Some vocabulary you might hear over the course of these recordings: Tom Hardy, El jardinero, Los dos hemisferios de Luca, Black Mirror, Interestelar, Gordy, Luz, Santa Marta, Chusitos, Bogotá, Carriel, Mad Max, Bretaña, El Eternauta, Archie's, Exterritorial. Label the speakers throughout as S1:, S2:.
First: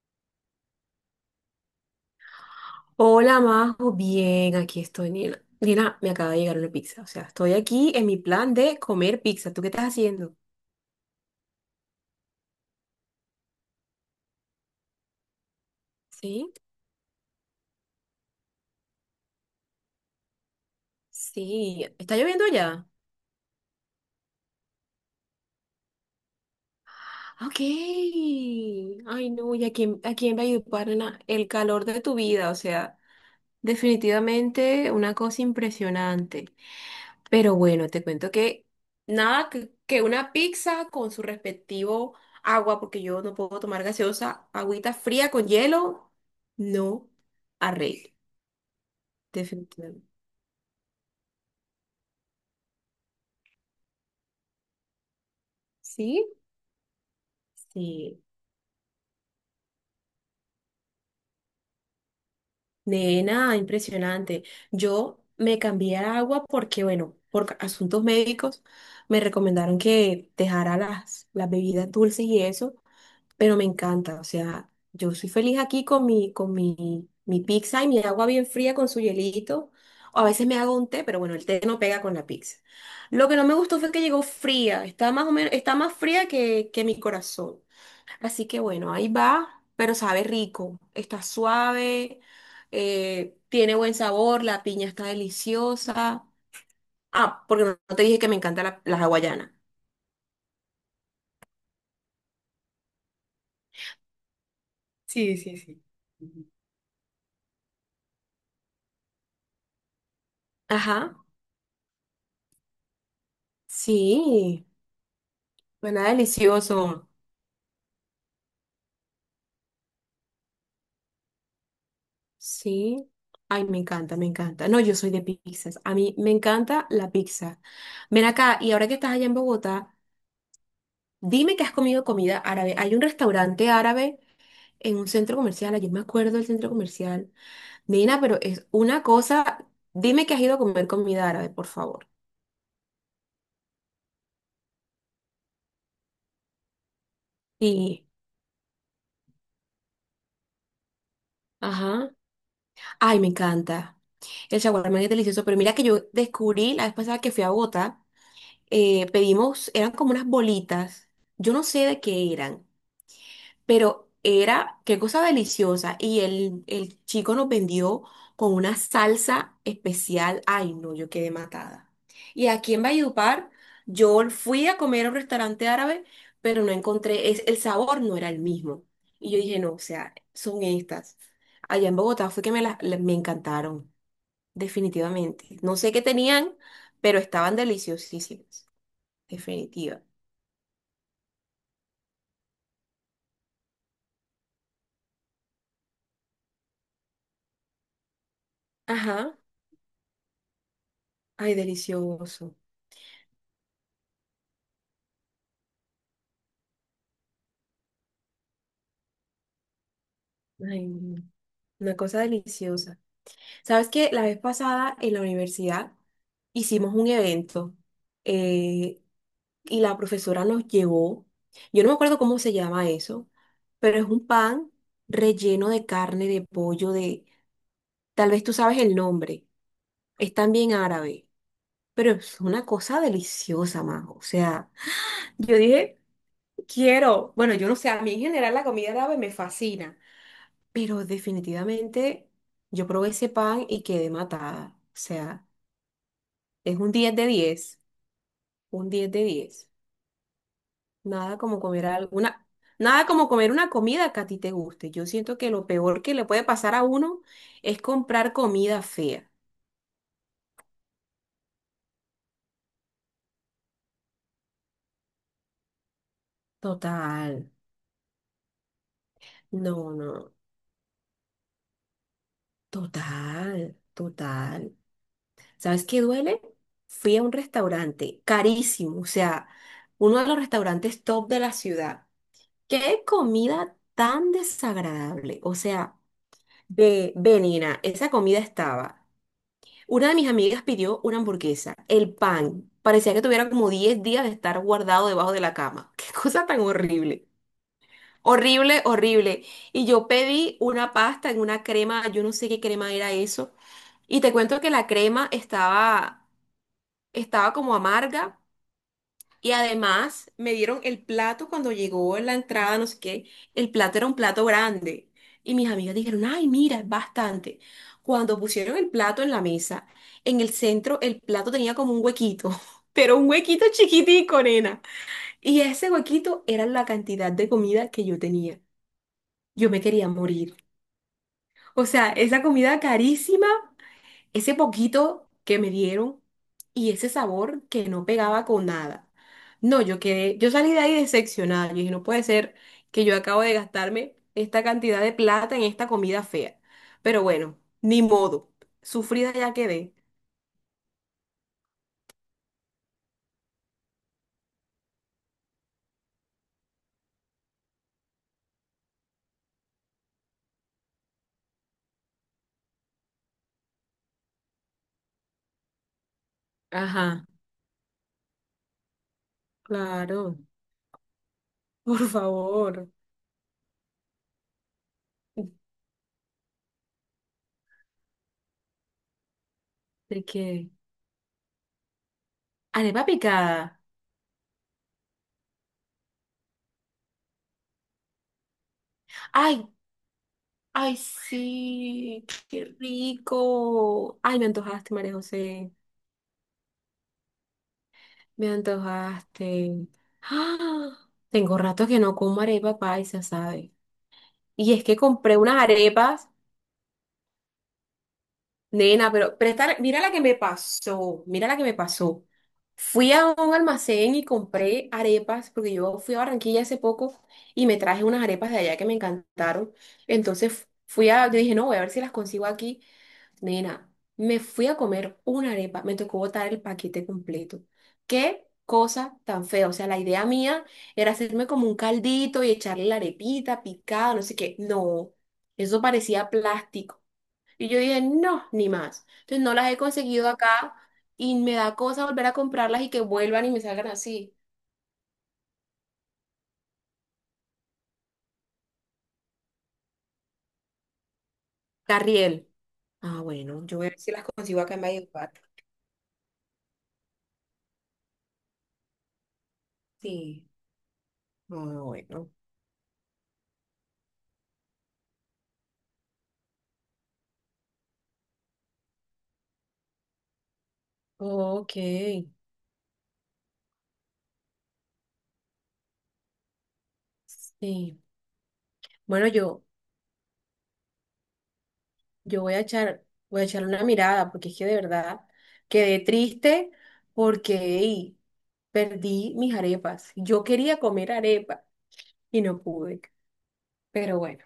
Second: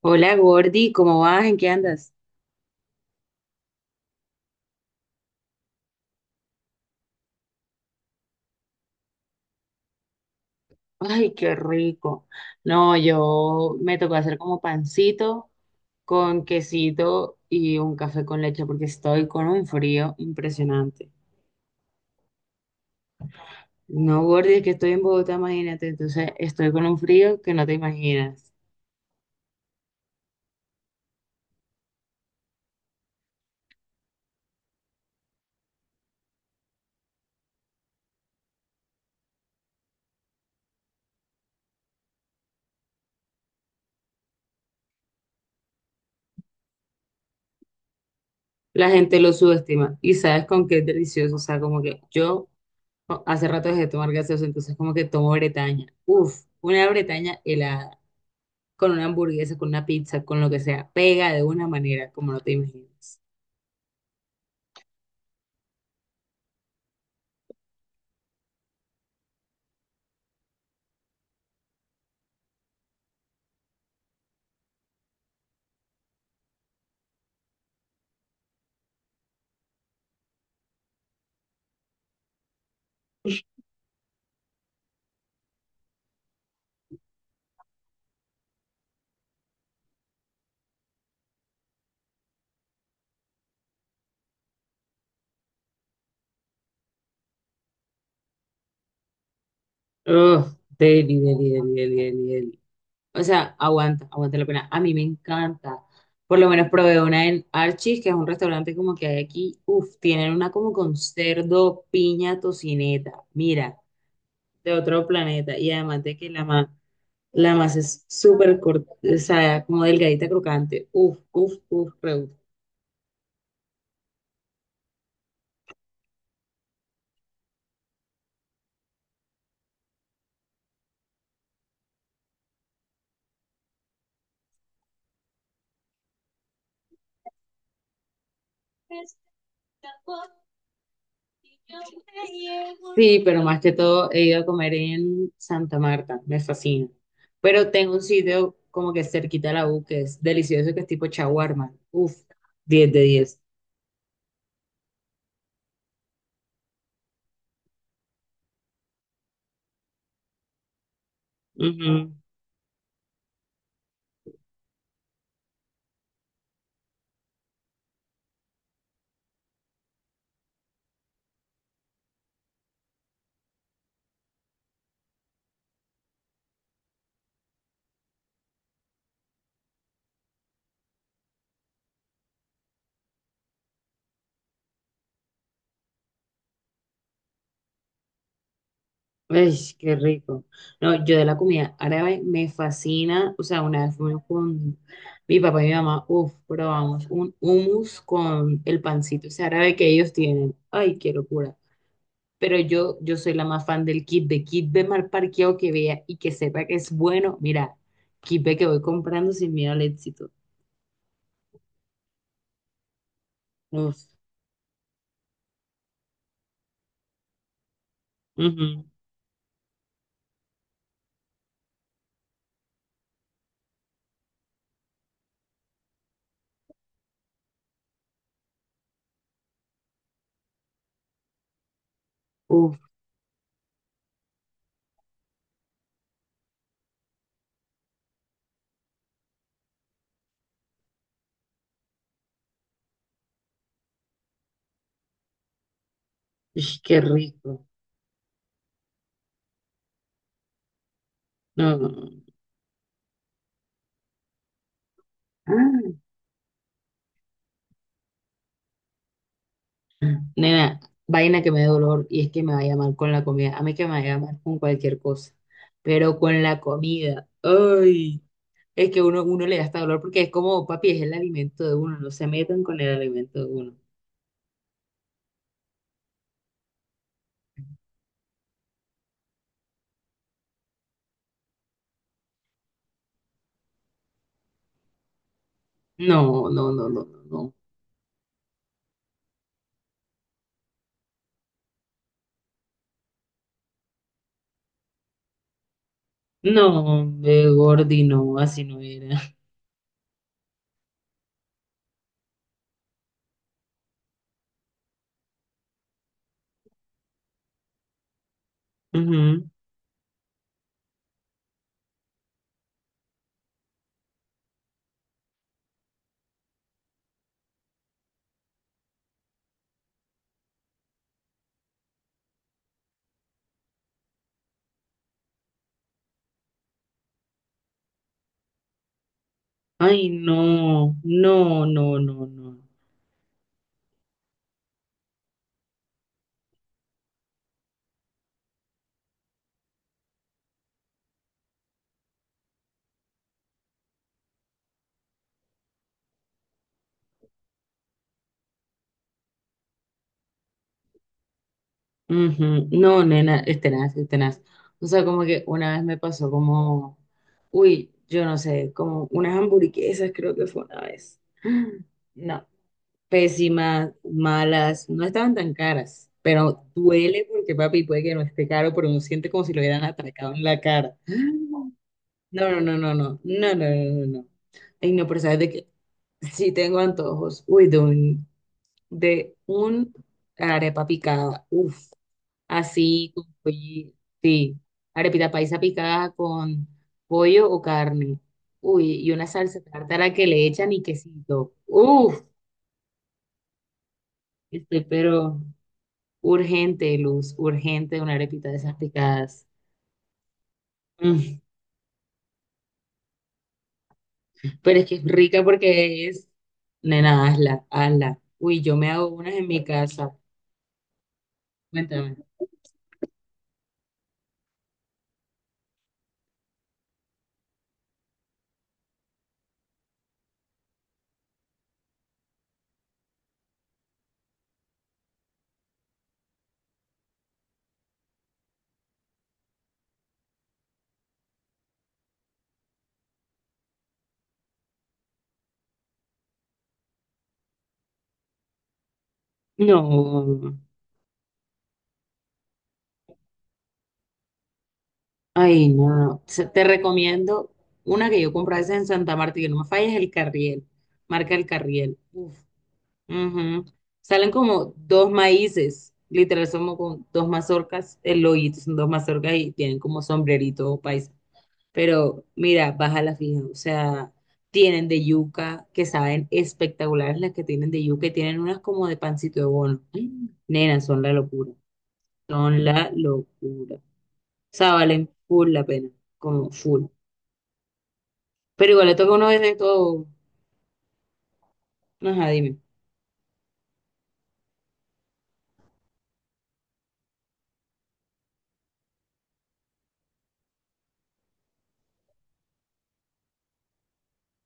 S1: Hola Gordy, ¿cómo vas? ¿En qué andas?
S2: Hola, Majo, bien, aquí estoy, Nina. Nina, me acaba de llegar una pizza, o sea, estoy aquí en mi plan de comer pizza. ¿Tú qué estás haciendo?
S1: Ay, qué rico. No, yo me tocó hacer como pancito con
S2: Sí,
S1: quesito y un café con leche porque estoy con un frío impresionante.
S2: sí, ¿está lloviendo ya?
S1: No, Gordy, es que estoy en Bogotá, imagínate. Entonces estoy con un frío que
S2: Ok.
S1: no te imaginas.
S2: Ay, no, ¿y a quién va a ayudar, nena? El calor de tu vida, o sea, definitivamente una cosa impresionante. Pero bueno, te cuento que nada que una pizza con su respectivo agua, porque yo no puedo tomar gaseosa, agüita fría con hielo, no arreglo.
S1: La gente lo subestima
S2: Definitivamente.
S1: y sabes con qué es delicioso. O sea, como que yo hace rato dejé de tomar gaseosa, entonces como que tomo Bretaña.
S2: ¿Sí?
S1: Uf, una Bretaña helada.
S2: Sí,
S1: Con una hamburguesa, con una pizza, con lo que sea, pega de una manera como no te imaginas.
S2: nena, impresionante. Yo me cambié a agua porque, bueno, por asuntos médicos me recomendaron que dejara las bebidas dulces y eso. Pero me encanta, o sea, yo soy feliz aquí con mi, con mi pizza y mi agua bien fría con su hielito. O a veces me hago un té, pero bueno, el té no pega con la pizza. Lo que no me gustó fue que llegó fría, está más o menos, está más fría que mi corazón. Así que bueno, ahí va, pero sabe rico, está suave, tiene buen sabor, la piña está deliciosa. Ah, porque no te dije que me encanta la hawaiana.
S1: Ugh, deli, deli, deli, deli, deli, deli. O sea, aguanta, aguanta la pena. A mí me
S2: Sí, sí, sí.
S1: encanta. Por lo
S2: Ujú.
S1: menos probé una en Archie's, que es un restaurante como que hay aquí. Uf, tienen una como con
S2: Ajá,
S1: cerdo, piña, tocineta. Mira,
S2: sí.
S1: de otro planeta. Y además
S2: Suena
S1: de que
S2: delicioso.
S1: la masa es súper corta, o sea, como delgadita, crocante. Uf, uf, uf, re.
S2: Sí. Ay, me encanta, me encanta. No, yo soy de pizzas. A mí me encanta la pizza. Ven acá, y ahora que estás allá en Bogotá, dime que has comido comida árabe. Hay un restaurante árabe en un centro comercial. Ayer me acuerdo del centro comercial. Nina, pero es una cosa. Dime que has ido a comer comida árabe, por favor.
S1: Sí, pero más que todo he ido a comer en Santa Marta, me fascina. Pero tengo un
S2: Sí.
S1: sitio como que cerquita a la U que es delicioso, que es tipo shawarma.
S2: Ajá.
S1: Uf, 10 de
S2: Ay, me
S1: 10.
S2: encanta. El shawarma es delicioso, pero mira que yo descubrí la vez pasada que fui a Bogotá. Pedimos, eran como unas bolitas, yo no sé
S1: Ujú.
S2: de qué eran, pero era qué cosa deliciosa. Y el chico nos vendió con una salsa especial. Ay, no, yo quedé matada. Y aquí en Valledupar, yo fui a comer a un restaurante árabe, pero no encontré, es, el sabor no era el mismo. Y yo dije, no, o sea, son estas. Allá en Bogotá fue que me, las me encantaron, definitivamente. No sé qué tenían, pero estaban deliciosísimas.
S1: Ay, qué
S2: Definitiva.
S1: rico. No, yo de la comida árabe me fascina. O sea, una vez fuimos con mi papá y mi mamá, uf, probamos un hummus con el pancito
S2: Ajá.
S1: ese árabe que ellos tienen. Ay, qué
S2: Ay,
S1: locura.
S2: delicioso.
S1: Pero yo soy la más fan del kit de mal parqueado que vea y que sepa que es bueno. Mira, kit de que voy comprando sin miedo al éxito.
S2: Ay, no, una cosa deliciosa. ¿Sabes
S1: Uf,
S2: qué? La vez pasada en la universidad hicimos un evento,
S1: ujú,
S2: eh, y la profesora nos llevó, yo no me acuerdo cómo se llama eso, pero es un pan relleno de carne, de pollo, de... Tal vez tú sabes el nombre, es también árabe, pero es una
S1: uf,
S2: cosa deliciosa, Majo. O sea, yo dije, quiero, bueno, yo no sé, a mí en general la comida árabe me fascina. Pero definitivamente yo probé ese pan y quedé matada. O sea, es
S1: ish,
S2: un
S1: qué
S2: 10 de
S1: rico.
S2: diez, un 10 de diez. Nada como
S1: No,
S2: comer
S1: no, no.
S2: alguna, Nada como comer una comida que a ti te guste. Yo siento que lo
S1: Ah,
S2: peor que le puede pasar a uno es comprar comida fea.
S1: nena, vaina que me dé dolor y es que me vaya mal con la comida. A mí que me vaya mal con cualquier cosa, pero con la comida,
S2: Total.
S1: ay, es que uno le da hasta
S2: No,
S1: dolor porque es
S2: no.
S1: como, papi, es el alimento de uno, no se metan con el alimento de
S2: Total,
S1: uno.
S2: total. ¿Sabes qué duele? Fui a un restaurante carísimo, o sea, uno de los restaurantes top de la ciudad. Qué comida tan desagradable. O sea,
S1: No, no, no, no,
S2: ve,
S1: no,
S2: ve,
S1: no.
S2: Nina, esa comida estaba. Una de mis amigas pidió una hamburguesa, el pan. Parecía que tuviera como 10 días de estar guardado debajo de la cama. Qué cosa tan
S1: No,
S2: horrible.
S1: de Gordi, no, así no
S2: Horrible,
S1: era.
S2: horrible. Y yo pedí una pasta en una crema, yo no sé qué crema era eso. Y te cuento que la crema estaba, estaba como amarga.
S1: Ujú.
S2: Y además me dieron el plato cuando llegó la entrada, no sé qué. El plato era un plato grande. Y mis amigas dijeron, ay, mira, es bastante. Cuando pusieron el plato en la mesa, en el centro el plato tenía como un huequito, pero un huequito chiquitico, nena. Y ese huequito era la cantidad de comida que yo tenía. Yo me quería
S1: Ay,
S2: morir.
S1: no, no,
S2: O
S1: no,
S2: sea,
S1: no,
S2: esa
S1: no.
S2: comida carísima, ese poquito que me dieron y ese sabor que no pegaba con nada. No, yo quedé, yo salí de ahí decepcionada. Yo dije, no puede ser que yo acabo de gastarme esta cantidad de plata en esta comida fea. Pero bueno, ni modo. Sufrida ya quedé.
S1: Ujú. No, nena, es tenaz, es tenaz. O sea, como que una vez me pasó como, uy, yo no sé, como unas hamburguesas creo que fue una vez. No, pésimas, malas, no estaban tan caras, pero duele
S2: Ajá,
S1: porque papi puede que no esté caro, pero uno siente como si lo hubieran atracado
S2: claro.
S1: en la cara.
S2: Por
S1: No, no, no,
S2: favor.
S1: no, no, no, no, no, no, no, no. Ay, no, pero ¿sabes de qué? Sí tengo antojos. Uy, de un
S2: ¿De qué?
S1: arepa picada. Uf,
S2: Arepa
S1: así con
S2: picada.
S1: pollo. Sí, arepita paisa picada con pollo o carne. Uy, y una salsa
S2: Ay,
S1: tártara que le echan y
S2: ay,
S1: quesito. Uf,
S2: sí, qué rico. Ay, me
S1: estoy
S2: antojaste, María
S1: pero
S2: José.
S1: urgente, Luz, urgente una
S2: Me
S1: arepita de esas picadas.
S2: antojaste. ¡Ah!
S1: Mm,
S2: Tengo rato que no como arepa paisa, ¿sabes? Y
S1: pero
S2: es
S1: es que
S2: que
S1: es
S2: compré
S1: rica
S2: unas
S1: porque es...
S2: arepas.
S1: Nena, hazla, hazla. Uy, yo me hago
S2: Nena,
S1: unas
S2: pero,
S1: en
S2: pero
S1: mi
S2: mira la
S1: casa.
S2: que me pasó, mira la que me
S1: Cuéntame.
S2: pasó. Fui a un almacén y compré arepas, porque yo fui a Barranquilla hace poco y me traje unas arepas de allá que me encantaron. Entonces fui a, yo dije, no, voy a ver si las consigo aquí. Nena, me fui a comer una arepa, me tocó botar el paquete completo. Qué cosa tan fea. O sea, la idea mía era hacerme como un caldito y echarle la arepita picada, no sé qué. No, eso parecía plástico. Y yo dije, no, ni más. Entonces no las he conseguido
S1: No.
S2: acá y me da cosa volver a comprarlas y que vuelvan y me salgan así.
S1: Ay, no, no. Se- Te recomiendo una que yo compré esa en Santa Marta y que no me falles, el Carriel. Marca el Carriel. Uf.
S2: Carriel. Ah,
S1: Ujú.
S2: bueno, yo voy a ver si las
S1: Salen
S2: consigo acá
S1: como
S2: en
S1: dos
S2: Valledupar.
S1: maíces. Literal, somos con dos mazorcas. El hoyito son dos mazorcas y tienen como
S2: Sí,
S1: sombrerito paisa.
S2: no,
S1: Pero
S2: bueno.
S1: mira, baja la fija. O sea, tienen de yuca que saben espectaculares las que tienen de yuca y tienen unas como de pancito de bono. Mm. Nena, son la locura.
S2: Ok,
S1: Son la locura. O sea, valen full la pena. Como full.
S2: sí.
S1: Pero igual le toca
S2: Bueno,
S1: una vez de
S2: yo,
S1: todo. Ajá,
S2: yo
S1: dime.
S2: voy a echar una mirada porque es que de verdad quedé triste porque ey, perdí mis arepas. Yo quería comer arepa y no pude. Pero bueno,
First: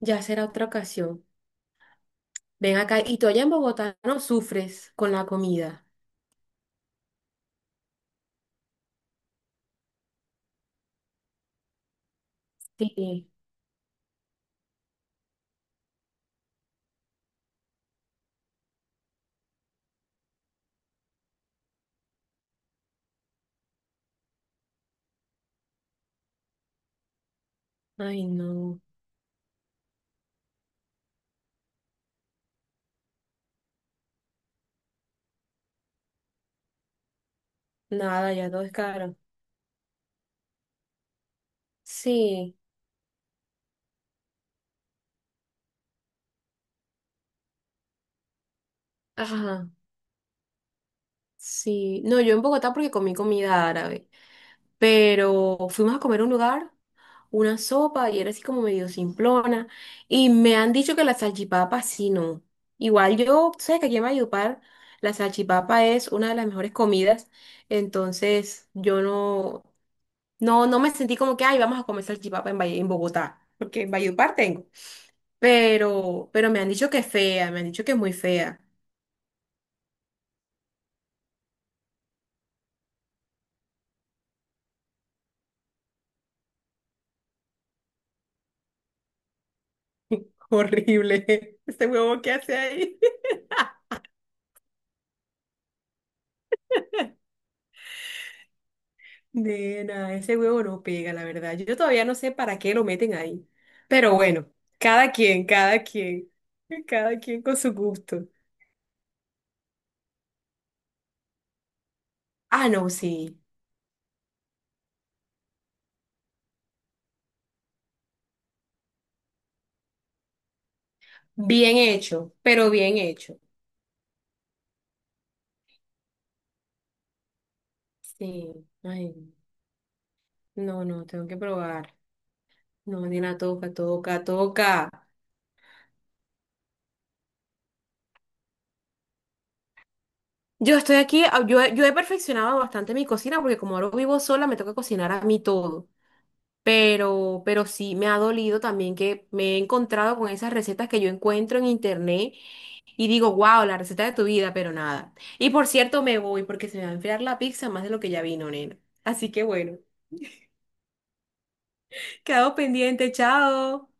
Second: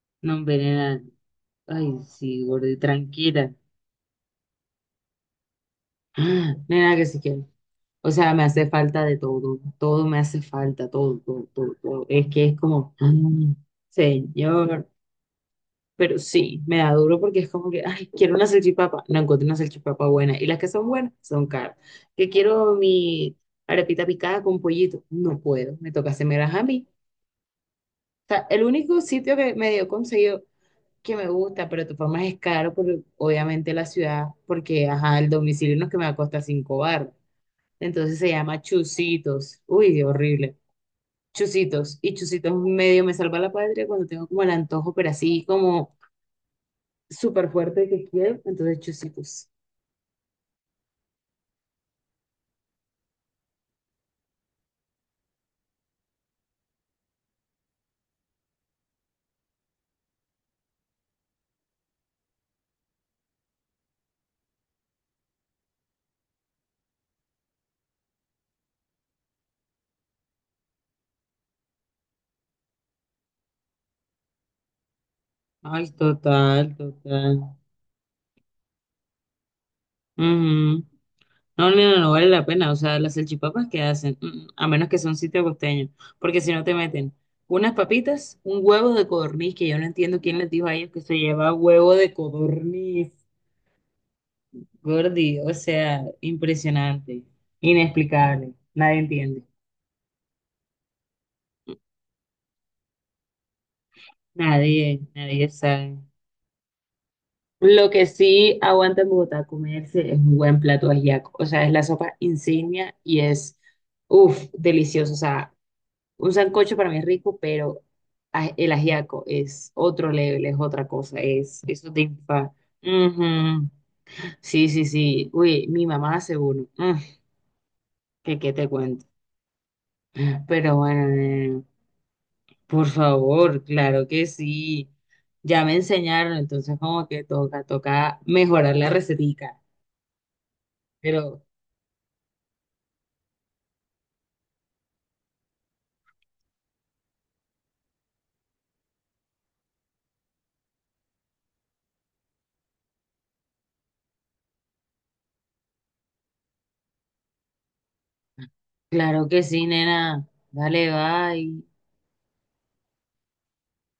S2: ya
S1: No,
S2: será
S1: hombre,
S2: otra
S1: nena.
S2: ocasión.
S1: Ay, sí, gordi,
S2: Ven acá, y tú allá en
S1: tranquila.
S2: Bogotá no sufres con la comida.
S1: Ah, nena, que si quiero. O sea, me hace falta de todo. Todo me hace falta, todo, todo, todo, todo. Es que es como,
S2: Sí,
S1: mm, señor. Pero sí, me da duro porque es como que, ay, quiero una salchipapa. No encuentro una salchipapa buena. Y las que son buenas son caras. Que quiero mi arepita picada con pollito. No puedo. Me toca hacerme a mí.
S2: ay,
S1: O sea, el
S2: no,
S1: único sitio que medio conseguido que me gusta, pero de todas formas es caro, por, obviamente la ciudad, porque ajá, el domicilio no es que me va a costar cinco bar. Entonces se
S2: nada, ya
S1: llama
S2: todo es caro.
S1: Chusitos. Uy, horrible. Chusitos. Y Chusitos
S2: Sí,
S1: medio me salva la patria cuando tengo como el antojo, pero así como súper fuerte que quiero. Entonces Chusitos.
S2: ajá, sí. No, yo en Bogotá porque comí comida árabe, pero fuimos a comer a un lugar, una sopa, y era así como medio simplona, y me han dicho que la salchipapa sí no. Igual yo, tú sabes que aquí en Valledupar la salchipapa es una de las mejores comidas, entonces yo no, no, no me sentí como que, ay, vamos a comer salchipapa en, Valle- en Bogotá, porque en Valledupar tengo.
S1: Ay,
S2: Pero me han
S1: total,
S2: dicho que es
S1: total.
S2: fea, me han dicho que es muy fea.
S1: Ujú. No, no, no, no vale la pena. O sea, las salchipapas que hacen, mm, mm, a menos que sea un sitio costeño, porque si no te meten unas papitas, un huevo de codorniz, que yo no entiendo quién les dijo a ellos que se
S2: Horrible.
S1: lleva
S2: Ese
S1: huevo de
S2: huevo que hace ahí.
S1: codorniz, gordi. O sea, impresionante, inexplicable. Nadie entiende.
S2: Nena, ese huevo no pega, la verdad. Yo todavía no sé para qué lo meten ahí. Pero bueno,
S1: Nadie, nadie
S2: cada
S1: sabe.
S2: quien, cada quien con su
S1: Lo que
S2: gusto.
S1: sí aguanta en Bogotá comerse es un buen plato ajiaco. O sea, es la sopa
S2: Ah, no,
S1: insignia y
S2: sí.
S1: es, uff, delicioso. O sea, un sancocho para mí es rico, pero el ajiaco es otro level, es otra cosa, es
S2: Bien
S1: eso te
S2: hecho,
S1: infa.
S2: pero bien hecho.
S1: Ujú. Sí, sí, sí. Uy, mi mamá hace uno. Mm, que qué
S2: Sí.
S1: te cuento.
S2: Ay,
S1: Pero
S2: no, no,
S1: bueno,
S2: tengo que
S1: nena,
S2: probar.
S1: por
S2: No, nena,
S1: favor,
S2: toca,
S1: claro
S2: toca,
S1: que
S2: toca.
S1: sí. Ya me enseñaron, entonces como que toca, toca mejorar la recetica.
S2: Yo estoy aquí,
S1: Pero
S2: yo he perfeccionado bastante mi cocina porque como ahora vivo sola me toca cocinar a mí todo. Pero sí me ha dolido también que me he encontrado con esas recetas que yo encuentro en internet y digo, wow, la receta de tu vida, pero nada. Y por cierto, me voy porque se me va a enfriar la pizza más de lo que ya vino, nena.
S1: claro
S2: Así
S1: que
S2: que
S1: sí,
S2: bueno,
S1: nena. Dale, bye.
S2: quedado pendiente, chao.